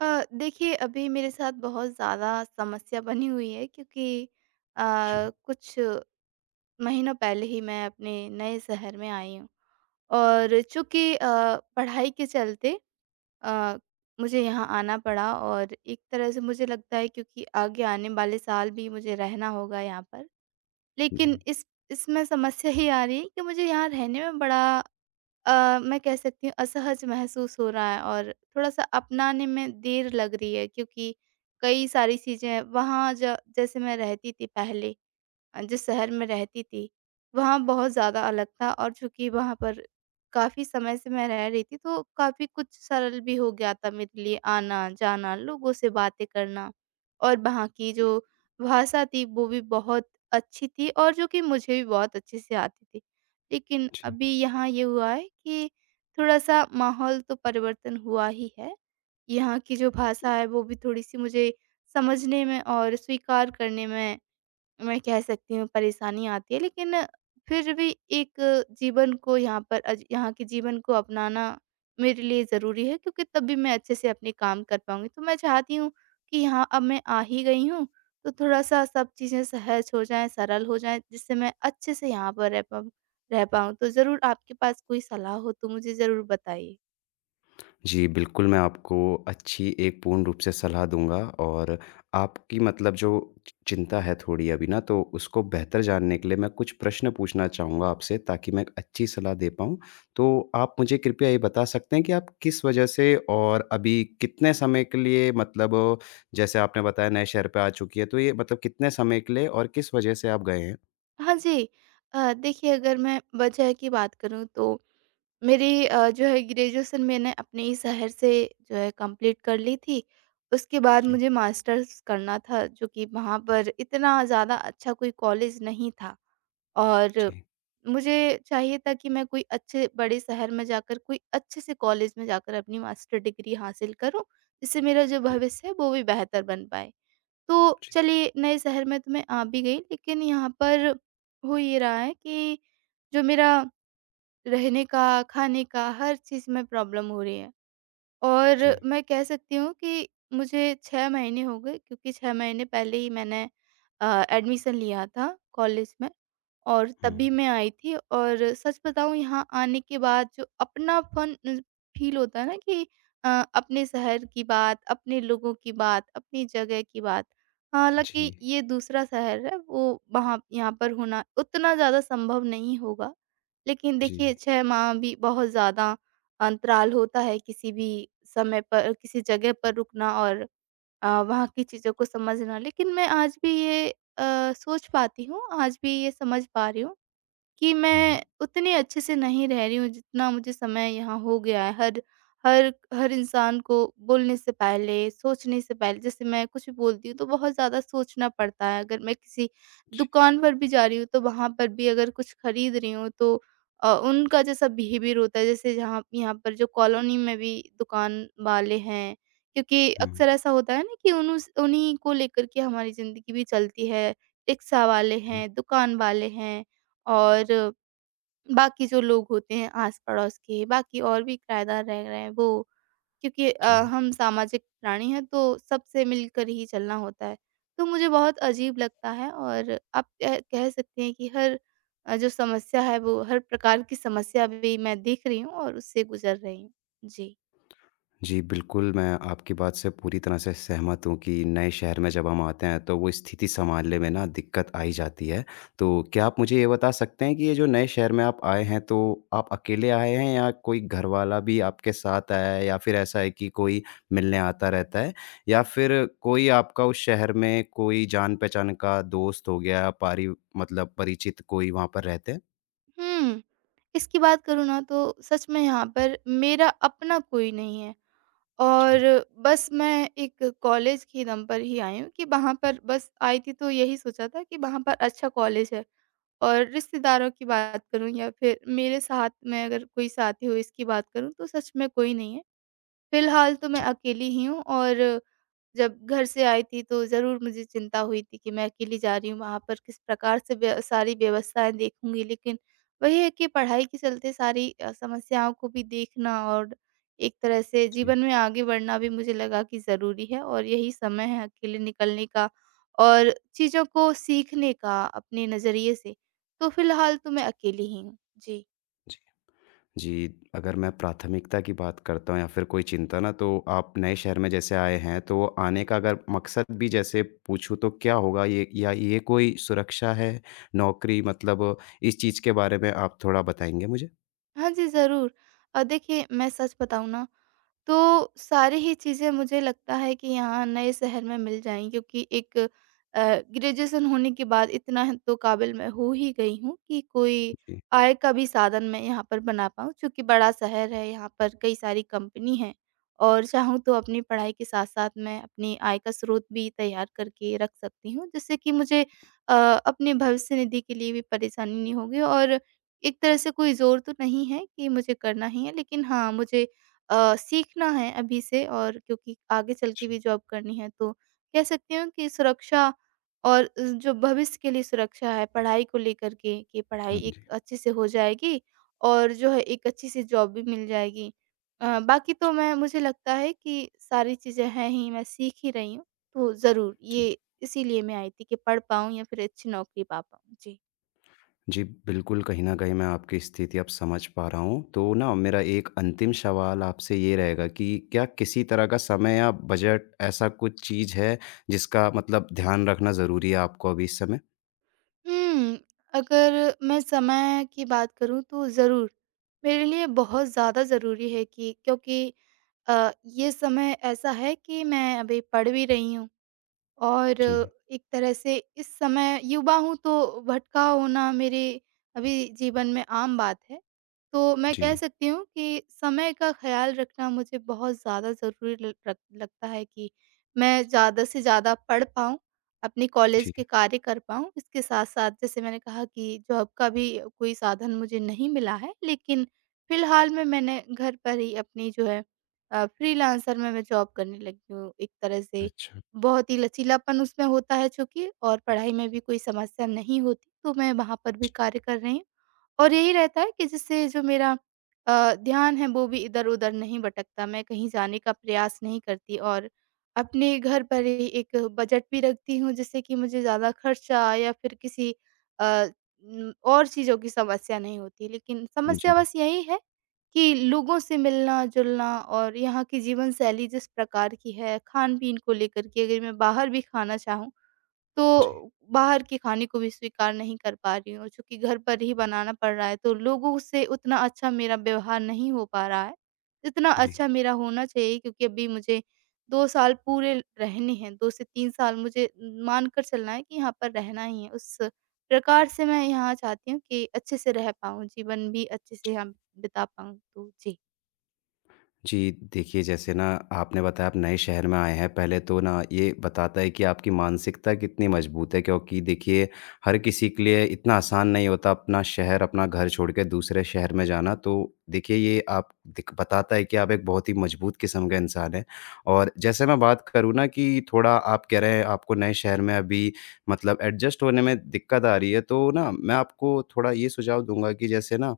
देखिए, अभी मेरे साथ बहुत ज़्यादा समस्या बनी हुई है क्योंकि अ, जी। कुछ महीनों पहले ही मैं अपने नए शहर में आई हूँ और चूँकि पढ़ाई के चलते अ, मुझे यहाँ आना पड़ा और एक तरह से मुझे लगता है, क्योंकि आगे आने वाले साल भी मुझे रहना होगा यहाँ पर। जी। लेकिन इस इसमें समस्या ये आ रही है कि मुझे यहाँ रहने में बड़ा मैं कह सकती हूँ, असहज महसूस हो रहा है और थोड़ा-सा अपनाने में देर लग रही है, क्योंकि कई सारी चीज़ें वहाँ ज जैसे मैं रहती थी पहले, जिस शहर में रहती थी, वहाँ बहुत ज़्यादा अलग था। और चूँकि वहाँ पर काफ़ी समय से मैं रह रही थी, तो काफ़ी कुछ सरल भी हो गया था मेरे लिए आना-जाना, लोगों से बातें करना, और वहाँ की जो भाषा थी, वो भी बहुत अच्छी थी और जो कि मुझे भी बहुत अच्छे से आती थी। लेकिन जी। अभी यहाँ ये हुआ है कि थोड़ा-सा माहौल तो परिवर्तन हुआ ही है। यहाँ की जो भाषा है, वो भी थोड़ी-सी मुझे समझने में और स्वीकार करने में, मैं कह सकती हूँ, परेशानी आती है। लेकिन फिर भी एक जीवन को यहाँ पर अज यहाँ के जीवन को अपनाना मेरे लिए ज़रूरी है, क्योंकि तब भी मैं अच्छे से अपने काम कर पाऊँगी। तो मैं चाहती हूँ कि यहाँ अब मैं आ ही गई हूँ, तो थोड़ा-सा सब चीज़ें सहज हो जाएँ, सरल हो जाएँ, जिससे मैं अच्छे से यहाँ पर रह पाऊँ। तो ज़रूर आपके पास कोई सलाह हो तो मुझे ज़रूर बताइए। जी, बिल्कुल मैं आपको अच्छी एक पूर्ण रूप से सलाह दूँगा और आपकी मतलब जो चि चिंता है थोड़ी अभी ना, तो उसको बेहतर जानने के लिए मैं कुछ प्रश्न पूछना चाहूँगा आपसे ताकि मैं एक अच्छी सलाह दे पाऊँ। तो आप मुझे कृपया ये बता सकते हैं कि आप किस वजह से और अभी कितने समय के लिए मतलब जैसे आपने बताया नए शहर पे आ चुकी है, तो ये मतलब कितने समय के लिए और किस वजह से आप गए हैं? हाँ जी। देखिए, अगर मैं वजह की बात करूँ तो मेरी, जो है ग्रेजुएशन, मैंने अपने ही शहर से जो है कंप्लीट कर ली थी। उसके बाद जी। मुझे मास्टर्स करना था, जो कि वहाँ पर इतना ज़्यादा अच्छा कोई कॉलेज नहीं था और जी। मुझे चाहिए था कि मैं कोई अच्छे बड़े शहर में जाकर, कोई अच्छे से कॉलेज में जाकर अपनी मास्टर डिग्री हासिल करूँ, जिससे मेरा जो जी। भविष्य है वो भी बेहतर बन पाए। तो जी। चलिए, नए शहर में तो मैं आ भी गई, लेकिन यहाँ पर हो ये रहा है कि जो मेरा रहने का, खाने का, हर चीज़ में प्रॉब्लम हो रही है। जी। और मैं कह सकती हूँ कि मुझे 6 महीने हो गए, क्योंकि 6 महीने पहले ही मैंने एडमिशन लिया था कॉलेज में। और हुँ। तभी मैं आई थी। और सच बताऊँ, यहाँ आने के बाद जो अपनापन फ़ील होता है ना कि अ, अपने शहर की बात, अपने लोगों की बात, अपनी जगह की बात, हालाँकि जी। ये दूसरा शहर है, वो वहाँ यहाँ पर होना उतना ज़्यादा संभव नहीं होगा। लेकिन जी। देखिए, 6 माह भी बहुत ज़्यादा अंतराल होता है किसी भी समय पर किसी जगह पर रुकना और वहाँ की चीज़ों को समझना। लेकिन मैं आज भी ये सोच पाती हूँ, आज भी ये समझ पा रही हूँ कि हुँ। मैं उतने अच्छे से नहीं रह रही हूँ, जितना मुझे समय यहाँ हो गया है। हर हर हर इंसान को बोलने से पहले, सोचने से पहले, जैसे मैं कुछ भी बोलती हूँ तो बहुत ज़्यादा सोचना पड़ता है। अगर मैं किसी जी। दुकान पर भी जा रही हूँ, तो वहाँ पर भी अगर कुछ खरीद रही हूँ तो उनका जैसा बिहेवियर होता है, जैसे जहाँ यहाँ पर जो कॉलोनी में भी दुकान वाले हैं, क्योंकि हुँ। अक्सर ऐसा होता है ना कि उन्हों उन्हीं को लेकर के हमारी ज़िंदगी भी चलती है। रिक्शा वाले जी। हैं, दुकान वाले हैं। और बाकी जो लोग होते हैं आस-पड़ोस के, बाकी और भी किराएदार रह रहे हैं वो, क्योंकि जी। हम सामाजिक प्राणी हैं, तो सबसे मिलकर ही चलना होता है। तो मुझे बहुत अजीब लगता है, और आप कह कह सकते हैं कि जो समस्या है, वो हर प्रकार की समस्या भी मैं देख रही हूँ और उससे गुज़र रही हूँ। जी। जी, बिल्कुल, मैं आपकी बात से पूरी तरह से सहमत हूँ कि नए शहर में जब हम आते हैं, तो वो स्थिति सँभालने में ना दिक्कत आ ही जाती है। तो क्या आप मुझे ये बता सकते हैं कि ये जो नए शहर में आप आए हैं, तो आप अकेले आए हैं या कोई घरवाला भी आपके साथ आया है या फिर ऐसा है कि कोई मिलने आता रहता है? या फिर कोई आपका उस शहर में कोई जान-पहचान का दोस्त हो गया, पारि मतलब परिचित कोई वहाँ पर रहते हैं? हुँ, इसकी बात करूँ ना, तो सच में यहाँ पर मेरा अपना कोई नहीं है। और जी। बस मैं एक कॉलेज के दम पर ही आई हूँ कि वहाँ पर बस आई थी, तो यही सोचा था कि वहाँ पर अच्छा कॉलेज है। और रिश्तेदारों की बात करूँ या फिर मेरे साथ में अगर कोई साथी हो, इसकी बात करूँ, तो सच में कोई नहीं है। फिलहाल तो मैं जी। अकेली ही हूँ। और जब घर से आई थी, तो ज़रूर मुझे चिंता हुई थी कि मैं अकेली जा रही हूँ वहाँ पर, किस प्रकार से व्य सारी व्यवस्थाएँ देखूँगी। लेकिन वही है कि पढ़ाई के चलते सारी समस्याओं को भी देखना और एक तरह से जी। जीवन में आगे बढ़ना भी मुझे लगा कि ज़रूरी है, और यही समय है अकेले निकलने का और चीज़ों को सीखने का अपने नज़रिए से। तो फिलहाल तो मैं जी। अकेली ही हूँ। जी। जी। जी, अगर मैं प्राथमिकता की बात करता हूँ या फिर कोई चिंता ना, तो आप नए शहर में जैसे आए हैं, तो आने का अगर मकसद भी जैसे पूछूँ तो क्या होगा? ये या ये कोई सुरक्षा है, नौकरी मतलब इस चीज़ के बारे में आप थोड़ा बताएँगे मुझे? हाँ जी, ज़रूर। देखिए, मैं सच बताऊँ ना, तो सारी ही चीज़ें मुझे लगता है कि यहाँ नए शहर में मिल जाएँ, क्योंकि एक ग्रेजुएशन होने के बाद इतना ह तो काबिल मैं हो ही गई हूँ कि कोई जी। आय का भी साधन मैं यहाँ पर बना पाऊँ। चूँकि बड़ा शहर है, यहाँ पर कई सारी कंपनी है, और चाहूँ तो अपनी पढ़ाई के साथ-साथ मैं अपनी आय का स्रोत भी तैयार करके रख सकती हूँ, जिससे कि मुझे अपने भविष्य निधि के लिए भी परेशानी नहीं होगी। और एक तरह से कोई ज़ोर तो नहीं है कि मुझे करना ही है, लेकिन हाँ, मुझे सीखना है अभी से, और क्योंकि आगे चल के भी जी। जॉब करनी है, तो कह सकती हूँ कि सुरक्षा और जो भविष्य के लिए सुरक्षा है पढ़ाई को लेकर के कि पढ़ाई हाँ एक जी। अच्छे से हो जाएगी और जो है एक अच्छी सी जॉब भी मिल जाएगी। बाकी तो जी। मैं मुझे लगता है कि सारी चीज़ें हैं ही, मैं सीख ही रही हूँ। तो ज़रूर जी। ये इसीलिए मैं आई थी कि पढ़ पाऊँ या फिर अच्छी नौकरी पा पाऊँ। जी। जी, बिल्कुल, कहीं न कहीं मैं आपकी स्थिति अब समझ पा रहा हूँ। तो ना मेरा एक अंतिम सवाल आपसे ये रहेगा कि क्या किसी तरह का समय या बजट ऐसा कुछ चीज़ है, जिसका मतलब ध्यान रखना ज़रूरी है आपको अभी इस समय? हुँ, अगर मैं समय की बात करूँ, तो ज़रूर, मेरे लिए बहुत ज़्यादा ज़रूरी है कि, क्योंकि ये समय ऐसा है कि मैं अभी पढ़ भी रही हूँ और जी। एक तरह से इस समय युवा हूँ, तो भटकाव होना मेरे अभी जीवन में आम बात है। तो मैं जी। कह सकती हूँ कि समय का ख़्याल रखना मुझे बहुत ज़्यादा ज़रूरी ल रक लगता है कि मैं ज़्यादा से ज़्यादा पढ़ पाऊँ, अपने कॉलेज जी। के कार्य कर पाऊँ। इसके साथ-साथ, जैसे मैंने कहा, कि जॉब का भी कोई साधन मुझे नहीं मिला है, लेकिन फ़िलहाल में मैंने घर पर ही अपनी, जो है, फ्रीलांसर में मैं जॉब करने लगी हूँ एक तरह से। अच्छा। बहुत ही लचीलापन उसमें होता है, चूँकि, और पढ़ाई में भी कोई समस्या नहीं होती, तो मैं वहाँ पर भी कार्य कर रही हूँ। और यही रहता है कि जिससे जो मेरा ध्यान है वो भी इधर-उधर नहीं भटकता, मैं कहीं जाने का प्रयास नहीं करती, और अपने घर पर ही एक बजट भी रखती हूँ, जिससे कि मुझे ज़्यादा खर्चा या फिर किसी अ, और चीज़ों की समस्या नहीं होती। लेकिन जी। समस्या जी। बस यही है कि लोगों से मिलना-जुलना, और यहाँ की जीवन शैली जिस प्रकार की है, खान-पीन को लेकर के अगर मैं बाहर भी खाना चाहूँ, जी। तो बाहर के खाने को भी स्वीकार नहीं कर पा रही हूँ। चूँकि घर पर ही बनाना पड़ रहा है, तो लोगों से उतना अच्छा मेरा व्यवहार नहीं हो पा रहा है, जितना जी। अच्छा मेरा होना चाहिए, क्योंकि अभी मुझे 2 साल पूरे रहने हैं, 2 से 3 साल मुझे मानकर चलना है कि यहाँ पर रहना ही है। उस प्रकार से मैं यहाँ चाहती हूँ कि अच्छे से रह पाऊँ, जीवन भी अच्छे से यहाँ बिता पाऊँ। तो जी। जी, देखिए जैसे ना आपने बताया आप नए शहर में आए हैं, पहले तो ना ये बताता है कि आपकी मानसिकता कितनी मजबूत है क्योंकि देखिए हर किसी के लिए इतना आसान नहीं होता अपना शहर, अपना घर छोड़ के दूसरे शहर में जाना। तो देखिए, ये आप दिक बताता है कि आप एक बहुत ही मजबूत किस्म का इंसान हैं। और जैसे मैं बात करूँ ना, कि थोड़ा आप कह रहे हैं आपको नए शहर में अभी मतलब एडजस्ट होने में दिक्कत आ रही है, तो ना मैं आपको थोड़ा ये सुझाव दूँगा कि जैसे ना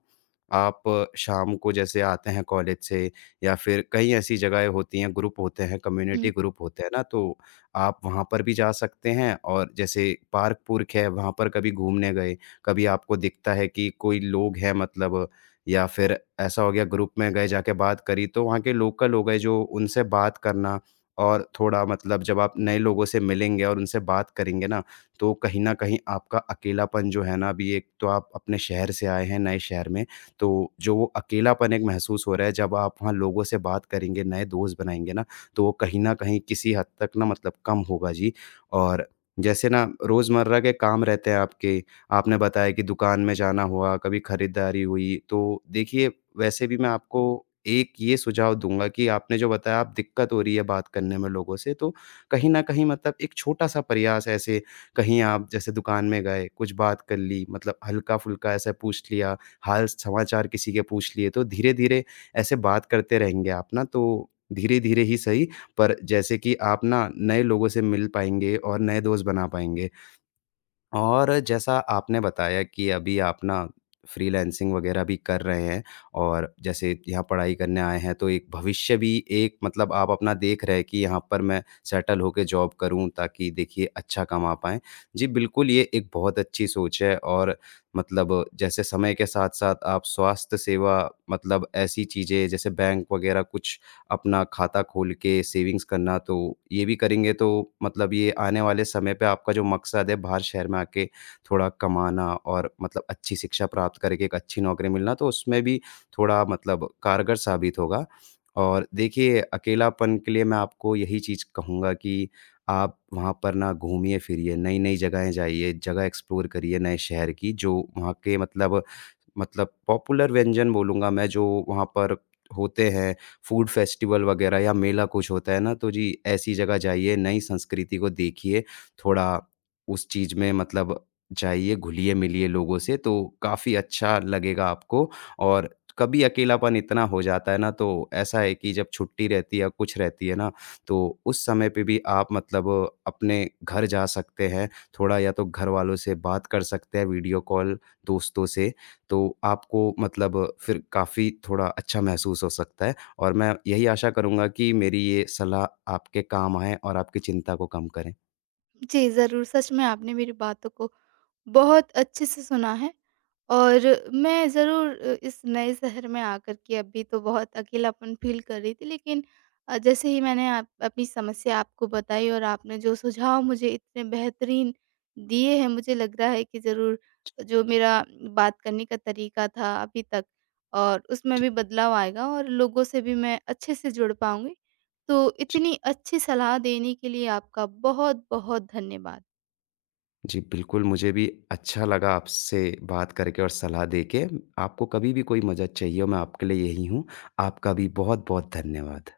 आप शाम को जैसे आते हैं कॉलेज से, या फिर कई ऐसी जगहें होती हैं, ग्रुप होते हैं, हुँ। कम्युनिटी ग्रुप होते हैं ना, तो आप वहाँ पर भी जा सकते हैं। और जैसे पार्क-पुर्क है, वहाँ पर कभी घूमने गए, कभी आपको दिखता है कि कोई लोग हैं मतलब, या फिर ऐसा हो गया ग्रुप में गए, जाके बात करी, तो वहाँ के लोकल हो गए जो उनसे बात करना, और थोड़ा मतलब जब आप नए लोगों से मिलेंगे और उनसे बात करेंगे ना, तो कहीं न कहीं आपका अकेलापन जो है ना, अभी एक तो आप अपने शहर से आए हैं, नए शहर में, तो जो वो अकेलापन एक महसूस हो रहा है, जब आप वहाँ लोगों से बात करेंगे, नए दोस्त बनाएँगे ना, तो वो कहीं न कहीं किसी हद तक ना मतलब कम होगा जी। और जैसे ना रोज़मर्रा के काम रहते हैं आपके, आपने बताया कि दुकान में जाना हुआ, कभी खरीदारी हुई, तो देखिए वैसे भी मैं आपको एक ये सुझाव दूँगा कि आपने जो बताया आप दिक्कत हो रही है बात करने में लोगों से, तो कहीं न कहीं मतलब एक छोटा-सा प्रयास ऐसे, कहीं आप जैसे दुकान में गए, कुछ बात कर ली, मतलब हल्का-फुल्का ऐसा पूछ लिया, हाल समाचार किसी के पूछ लिए, तो धीरे-धीरे ऐसे बात करते रहेंगे आप ना, तो धीरे-धीरे ही सही, पर जैसे कि आप ना नए लोगों से मिल पाएँगे और नए दोस्त बना पाएँगे। और जैसा आपने बताया कि अभी आप ना फ्रीलांसिंग वगैरह भी कर रहे हैं, और जैसे यहाँ पढ़ाई करने आए हैं, तो एक भविष्य भी एक मतलब आप अपना देख रहे हैं कि यहाँ पर मैं सेटल होके जॉब करूँ ताकि देखिए अच्छा कमा पाएँ। जी, बिल्कुल ये एक बहुत अच्छी सोच है। और मतलब जैसे समय के साथ-साथ आप स्वास्थ्य सेवा, मतलब ऐसी चीज़ें जैसे बैंक वगैरह कुछ, अपना खाता खोल के सेविंग्स करना, तो ये भी करेंगे तो मतलब ये आने वाले समय पे आपका जो मकसद है बाहर शहर में आके थोड़ा कमाना और मतलब अच्छी शिक्षा प्राप्त करके एक अच्छी नौकरी मिलना, तो उसमें भी थोड़ा मतलब कारगर साबित होगा। और देखिए, अकेलापन के लिए मैं आपको यही चीज़ कहूँगा कि आप वहाँ पर ना घूमिए-फिरिए, नई-नई जगहें जाइए, जगह एक्सप्लोर करिए नए शहर की, जो वहाँ के मतलब मतलब पॉपुलर व्यंजन बोलूँगा मैं जो वहाँ पर होते हैं, फूड फेस्टिवल वग़ैरह या मेला कुछ होता है ना, तो जी ऐसी जगह जाइए, नई संस्कृति को देखिए, थोड़ा उस चीज़ में मतलब जाइए, घुलिए-मिलिए लोगों से, तो काफ़ी अच्छा लगेगा आपको। और कभी अकेलापन इतना हो जाता है ना, तो ऐसा है कि जब छुट्टी रहती है या कुछ रहती है ना, तो उस समय पे भी आप मतलब अपने घर जा सकते हैं, थोड़ा या तो घर वालों से बात कर सकते हैं वीडियो कॉल, दोस्तों से। तो आपको मतलब फिर काफ़ी थोड़ा अच्छा महसूस हो सकता है। और मैं यही आशा करूँगा कि मेरी ये सलाह आपके काम आए और आपकी चिंता को कम करें। जी, ज़रूर, सच में आपने मेरी बातों को बहुत अच्छे से सुना है। और मैं ज़रूर इस नए शहर में आकर के अभी तो बहुत अकेलापन फ़ील कर रही थी, लेकिन जैसे ही मैंने आप अपनी समस्या आपको बताई और आपने जो सुझाव मुझे इतने बेहतरीन दिए हैं, मुझे लग रहा है कि ज़रूर जो मेरा बात करने का तरीका था अभी तक, और उसमें जी। भी बदलाव आएगा और लोगों से भी मैं अच्छे से जुड़ पाऊँगी। तो जी। इतनी अच्छी सलाह देने के लिए आपका बहुत-बहुत धन्यवाद। जी, बिल्कुल मुझे भी अच्छा लगा आपसे बात करके और सलाह देके। आपको कभी भी कोई मदद चाहिए हो, मैं आपके लिए यही हूँ। आपका भी बहुत-बहुत धन्यवाद।